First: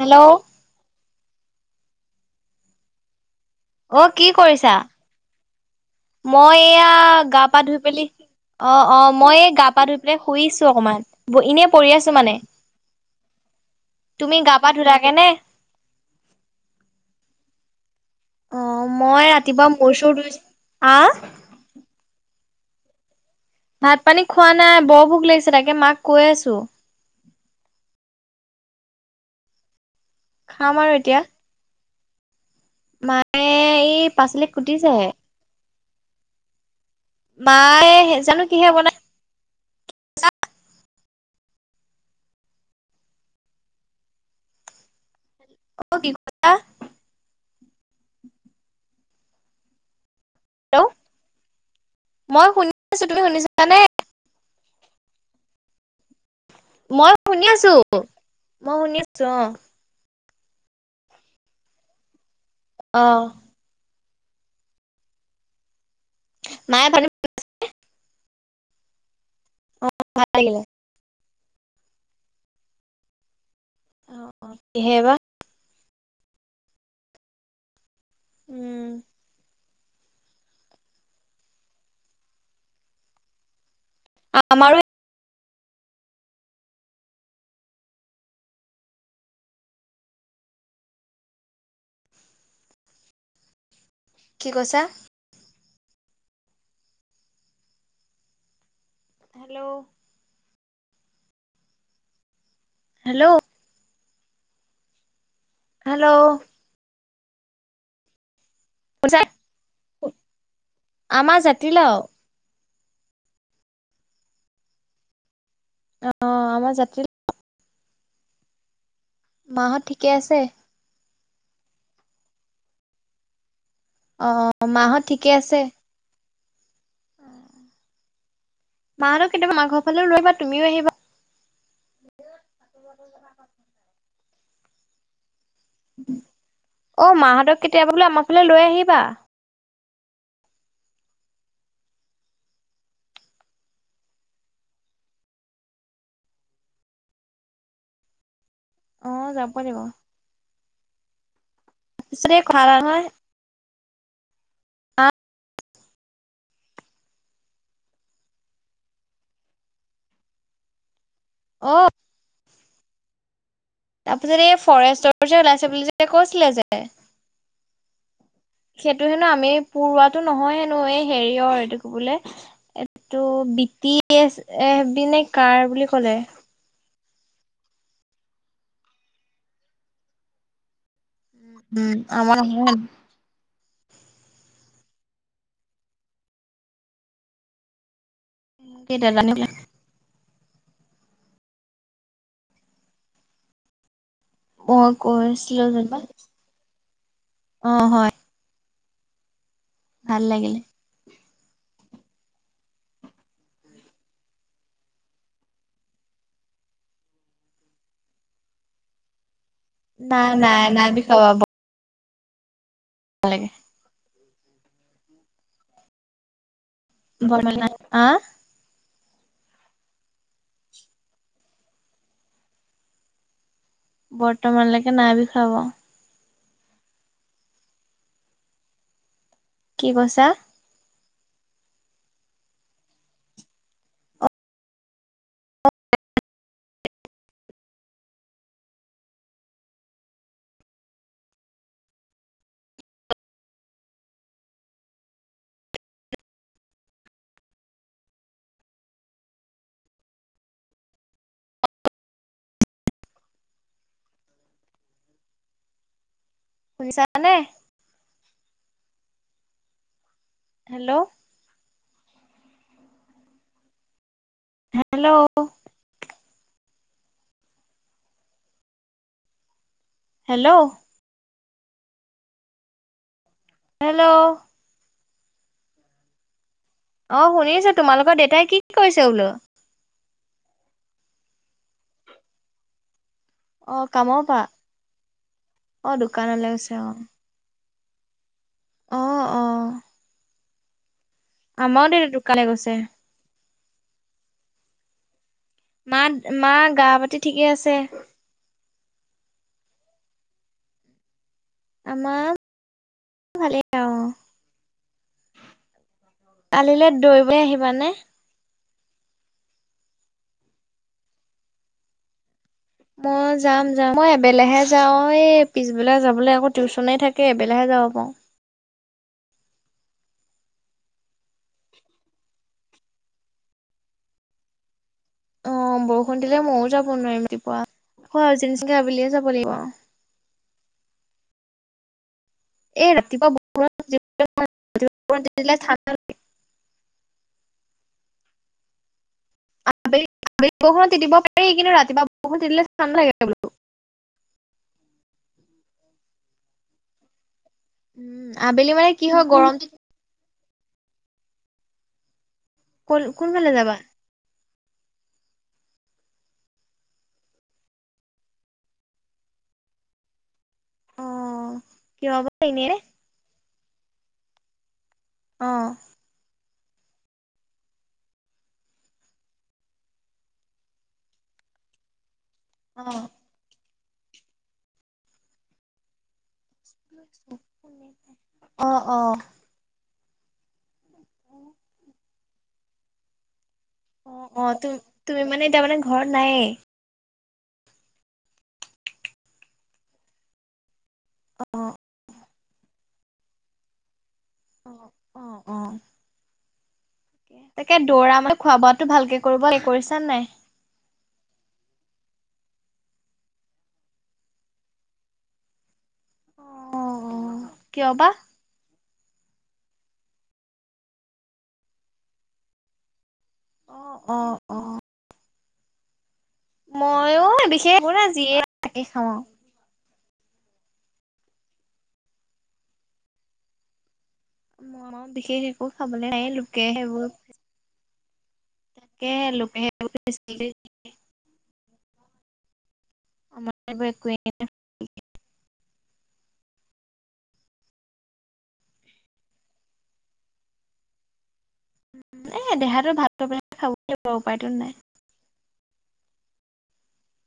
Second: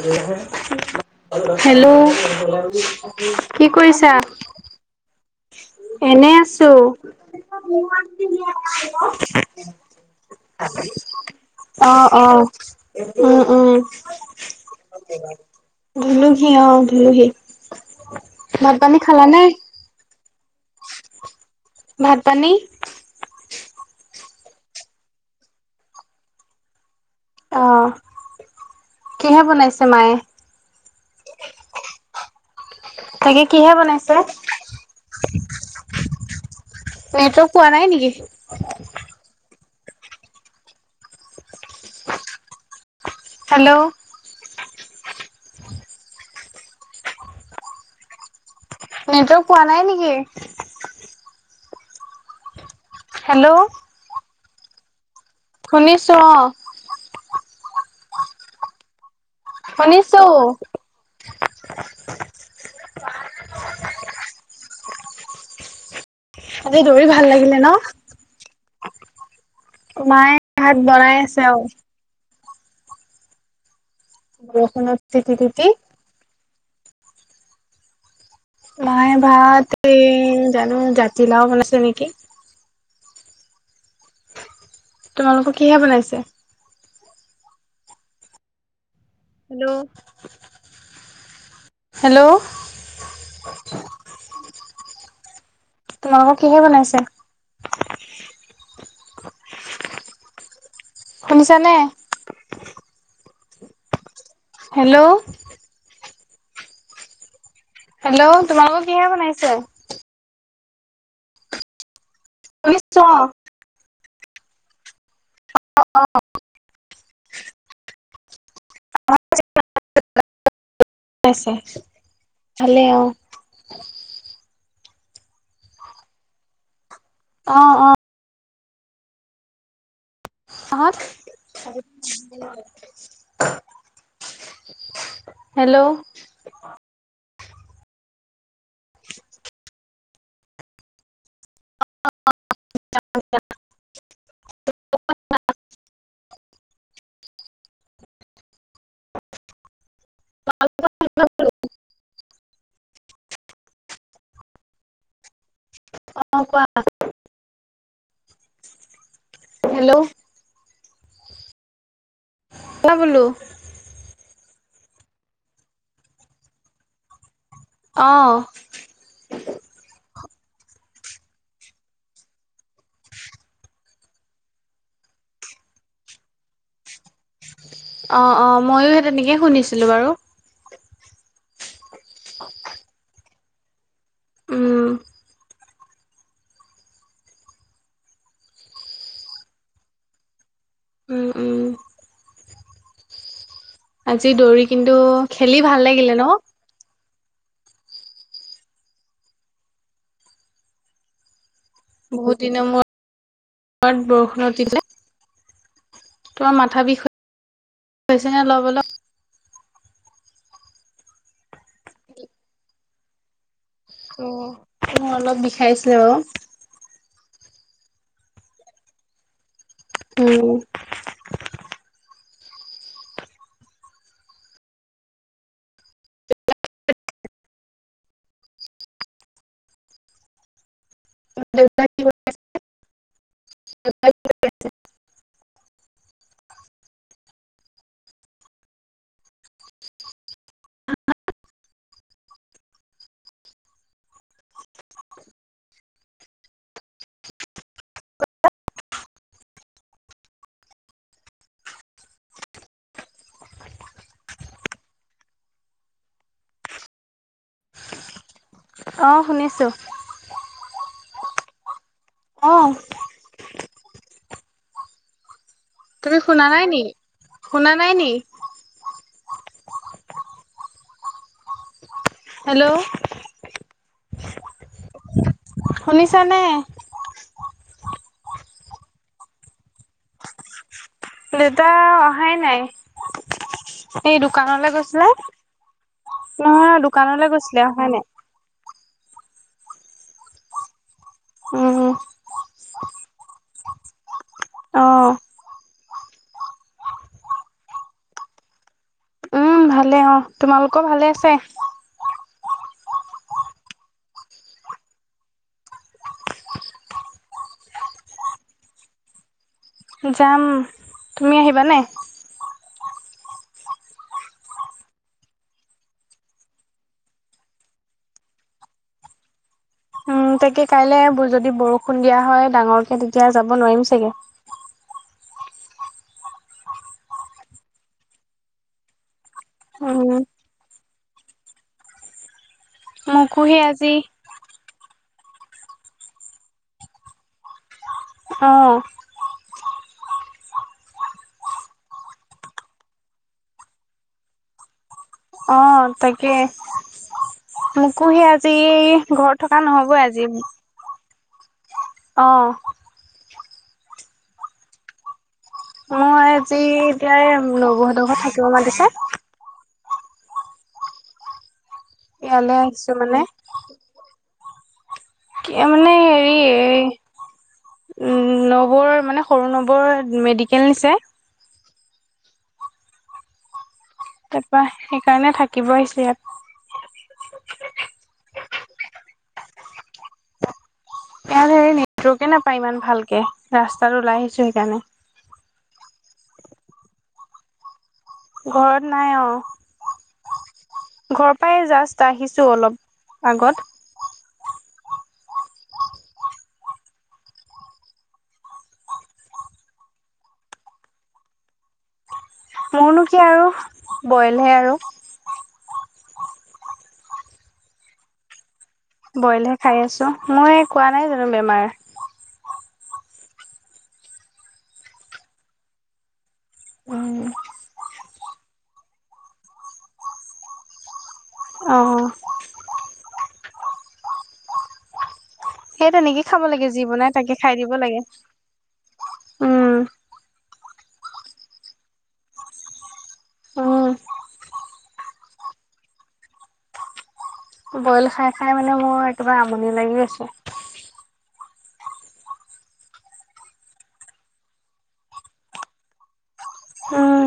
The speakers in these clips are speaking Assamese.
হেল্ল' হেল্ল' কি অ' কৰিছা? কি কৰিছা? [unintelligible] মই আছো। এইয়া গা পা ধুই পেলি, অ'অ' মই এই গা পা ধুই- এনেই শুইছো অকমান, এনেই পৰি আছো অ', মানে। অ', উম, উম, তুমি গা পা ধুলাগে নে? ধুলুহি অঁ' ধুলুহি। ভাত অঁ' পানী মই খালানে? ৰাতিপুৱা মোৰ চুৰ ধুইছিলো, আঁ! ভাত পানী? ভাত পানী খোৱা নাই বৰ ভোক লাগিছে তাকে মাক কৈ আছো। অঁ' কি বনাইছে মায়ে? খাম আৰু এতিয়া। তাকে মায়ে কিহে এই বনাইছে? পাচলি কুটিছেহে। নেটৱৰ্ক পোৱা নাই মায়ে, নেকি? জানো কিহে বনাই? হেল্লৌ' অও' কি কলা? নেটৱৰ্ক পোৱা নাই নেকি? হেল্লৌ' মই শুনি আছোঁ। তুমি হেল্ল' শুনিছানে? শুনিছোঁ, অঁ। মই শুনি আছোঁ, মই শুনি আছোঁ, অঁ। শুনিছোঁ। অঁ। আজি মায়ে ভাত দৌৰি ভাল লাগিলে ন? মায়ে ভাত বনাই আছে, অঁ। অ', অ'। কিহে বা? বৰষুণত তিতি, তিতি। উম। মায়ে ভাত, এই‌ জানো জাতিলাও বনাইছে নেকি? অঁ, আমাৰো এ- তোমালোকৰ কিহে বনাইছে? হেল্লৌ', হেল্লৌ' কি কৈছা? তোমালোকৰ কিহে বনাইছে? হেল্লৌ' শুনিছানে? হেল্লৌ' হেল্লৌ' হেল্লৌ' হেল্লৌ' তোমালোকৰ- কিহে শুনিছানে, বনাইছে আমা জাতিলাও। শুনিছোঁ, অঁ। অঁ, আমাৰ জাতি- আমাৰ যে- মাহঁত ঠিকে আছে? [unintelligible] আছে, ভালে অঁ। অঁ, মাহঁত ঠিকে আছে? অঁ, অঁ। মাহঁতক কেতিয়াবা আমাৰ ঘৰ ফালেও লৈ আহিবা। তুমিও আহিবা। মাহঁত- হেল্লৌ'। অ, মা হঁতক কেতিয়াবা বোলো আমাৰ ফালে লৈ আহিবা। [inaudible] অ, যাব লাগিব। [inaudible] পিছে, এই কথা এটা নহয়? অঁ, কোৱা, হেল্ল'। অ'। [unintelligible] বোলো। তাৰপিছত, এই ফৰেষ্টৰ যে, ওলাইছে বুলি যে, কৈছিলে যে। অ'। সেইটো হেনো আমি পূৰোৱাটো নহয় হেনো, এই হেৰিয়ৰ এইটো কি বোলে? এইটো B T S, F B নে কাৰ বুলি ক'লে। অ', অ', মইয়ো সেই তেনেকে শুনিছিলোঁ বাৰু। উম আমাৰ হ উম সি নেজানিলে। উম, উম। আজি দৌৰি মই কিন্তু খেলি কৈছিলো। ভাল যে লাগিলে ন অ, হয়। ভাল লাগিলে। বহুত দিনৰ মোৰত, বৰষুণ তিতিল। তোমাৰ মাথা বিষ হৈছে নে অলব অলপ। নাই, নাই, নাই বি খাবাব ভাল লাগে। ত তোৰ অলপ বিষাইছিলে বাৰু ব [unintelligible] আ। উম। বৰ্তমানলৈকে নাই বিষুৱ বাৰু। কি কৈছা? তোমাৰ দেউতাই [unintelligible] [unintelligible] শুনিছা নে? অ, শুনিছোঁ। হেল্ল'। অ'। হেল্ল'। তুমি শুনা নাই নি? শুনা নাই নি? হেল্ল'। হেল্ল'। হেল্ল'। শুনিছা নে? অ, শুনিছো তোমালোকৰ দেউেতাই কি কৰিছে বোলো? দেউতাই অহাই নাই। অ' এই কামৰ পৰা দোকানলৈ গৈছিলে, অ' দোকানলৈ গৈছে নহয় অ' দোকানলৈ গৈছিল। বেয়া হয় নাই? অ, অ। উম, আমাৰও দে দোকানে গৈছে। অ'। মা, মা গা পাতি ঠিকেই আছে? উম, ভালে অঁ, তোমালোকৰ ভালে আছে? আমাৰ ভালেই আৰু অঁ। কালিলৈ দৈৰিবলৈ আহিবানে? যাম। তুমি আহিবা নাই? মই যাম যাম। মই এবেলাহে যাওঁ এই পিছবেলা যাবলৈ আকৌ টিউশচনেই থাকে। এবেলহে যাব পাৰো। উম তাকে কাইলৈ যদি বৰষুণ দিয়া হয়। ডাঙৰকে তেতিয়া যাব নোৱাৰিম চাগে। অঁ, বৰষুণ দিলে মইও যাব নোৱাৰিম। ৰাতিপুৱা আজি নিচিনকে আবেলিয়ে যাব লাগিব আও উম এ ৰাতিপুৱা ব মোকো সেই আজি [unintelligible] অঁ। আবেলি আবেলিৰ বৰষুণটো তিতিব পাৰি কিন্তু ৰাতিপুৱা বৰষুণ তিতিলে ঠাণ্ডা লাগে বোলো। অ, তাকে। মোকো উম, হেই আজি আবেলি মানে কি হয় ঘৰত থকা গৰমটো নহবই আজি। অঁ। কো কোন ফালে যাবা? মই আজি এতিয়া এই নবৌ হ'তৰ ঘৰত থাকিব মাতিছে। অ' কিয় বা এয়ালে এনে আহিছো মানে। কিয় অ' মানে আজি এই নবৌৰ মানে সৰু নবৌৰ মানে মেডিকেল নিছে। অ'। তাৰপৰা সেইকাৰণে থাকিব আহিছো ইয়াত। অ অ। ইয়াত হেৰি নেটৱৰ্কে নাপায় ইমান ভালকে, ৰাস্তালৈ ওলাই অ' আহিছো অ' সেইকাৰণে। তুমি মানে এতিয়া মানে ঘৰত নাইয়ে? ঘৰ নাই অঁ। ঘৰৰ পৰা এই অ' জাষ্ট আহিছো অলপ আগত। অ', অ', অ'। তাকে দৌৰা মানে খোৱা বোৱাটো ভালকে কৰিব লাগে কৰিছা নে নাই? মোৰনো কি আৰু, বইলহে আৰু। অ' কিয় বা? বইলহে খাই আছো, মই কোৱা নাই জানো বেমাৰ। অ', অ'। উম মইয়ো বিশেস একো নাই আৰু, যিয়ে পাওঁ তাকে খাওঁ আৰু। অঁহ। আমাৰো বিশেষ সেই খাবলৈ তেনেকে নাই খাব লোকে লাগে, যি সেইবোৰ বনাই তাকে খাই দিব লাগে। তাকে লোকে উম। [unintelligible] আমাৰ আক উম, একোৱে নাই। বইল খাই খাই মানে মোৰ একেবাৰে আমনি লাগি গৈছে। এ দেহাটো ভাল কৰিবলৈ খাবৈ লাগিব, উপায়তো নাই। উম,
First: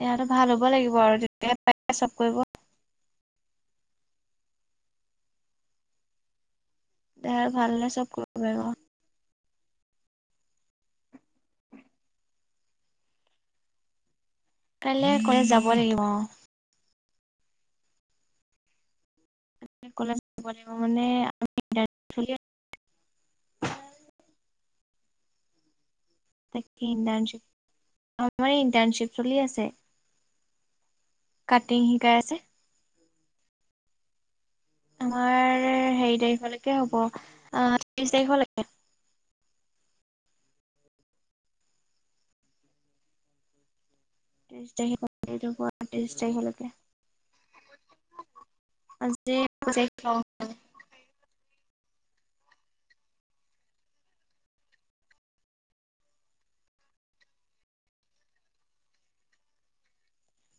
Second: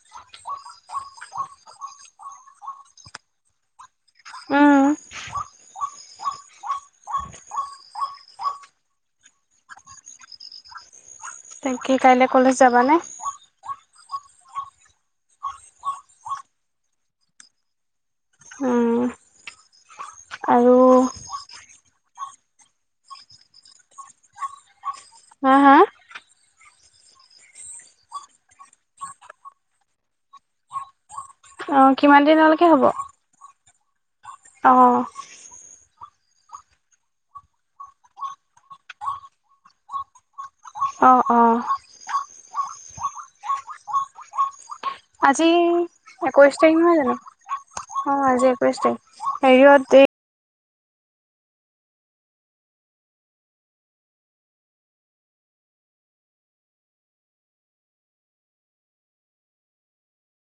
দেহাতো ভাল হ'ব লাগিব আৰু, তেতিয়াহে পাৰি চব কৰিব। উম, দেহা ভাল হ'লে চব কৰিব পাৰিব। বাকী কাইলৈ কলেজ যাবা নে? কাইলৈ কলেজ যাব লাগিব। অ'! উম, কলেজ যাব লাগিব। আৰু মানে, হা, হা? তাকে ইণ্টাৰ্ণশ্বিপ, আমাৰ ইণ্টাৰ্ণশ্বিপ চলি আছে। কাটিং অ'! শিকাই কিমান আছে দিনলৈকে হ'ব? অ', আমাৰ সেৰি তাৰিখলৈকে হ'ব, অ'! ত্ৰিশ তাৰিখলৈকে। অ'! অ'! ত্ৰিশ আজি, তাৰিখৰ পৰা ত্ৰিশ একৈশ তাৰিখলৈকে তাৰিখ নহয় জানোঁ? অ'! আজি একৈশ তাৰিখ। আজি সেৰিয়ত, দে [unintelligible]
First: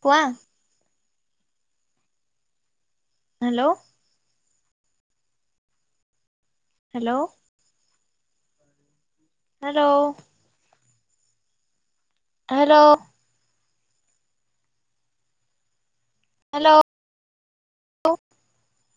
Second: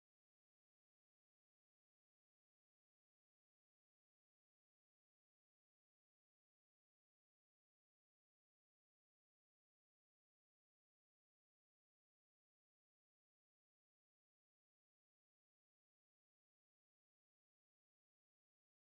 কোৱা? Hello? Hello? Hello? Hello? Hello?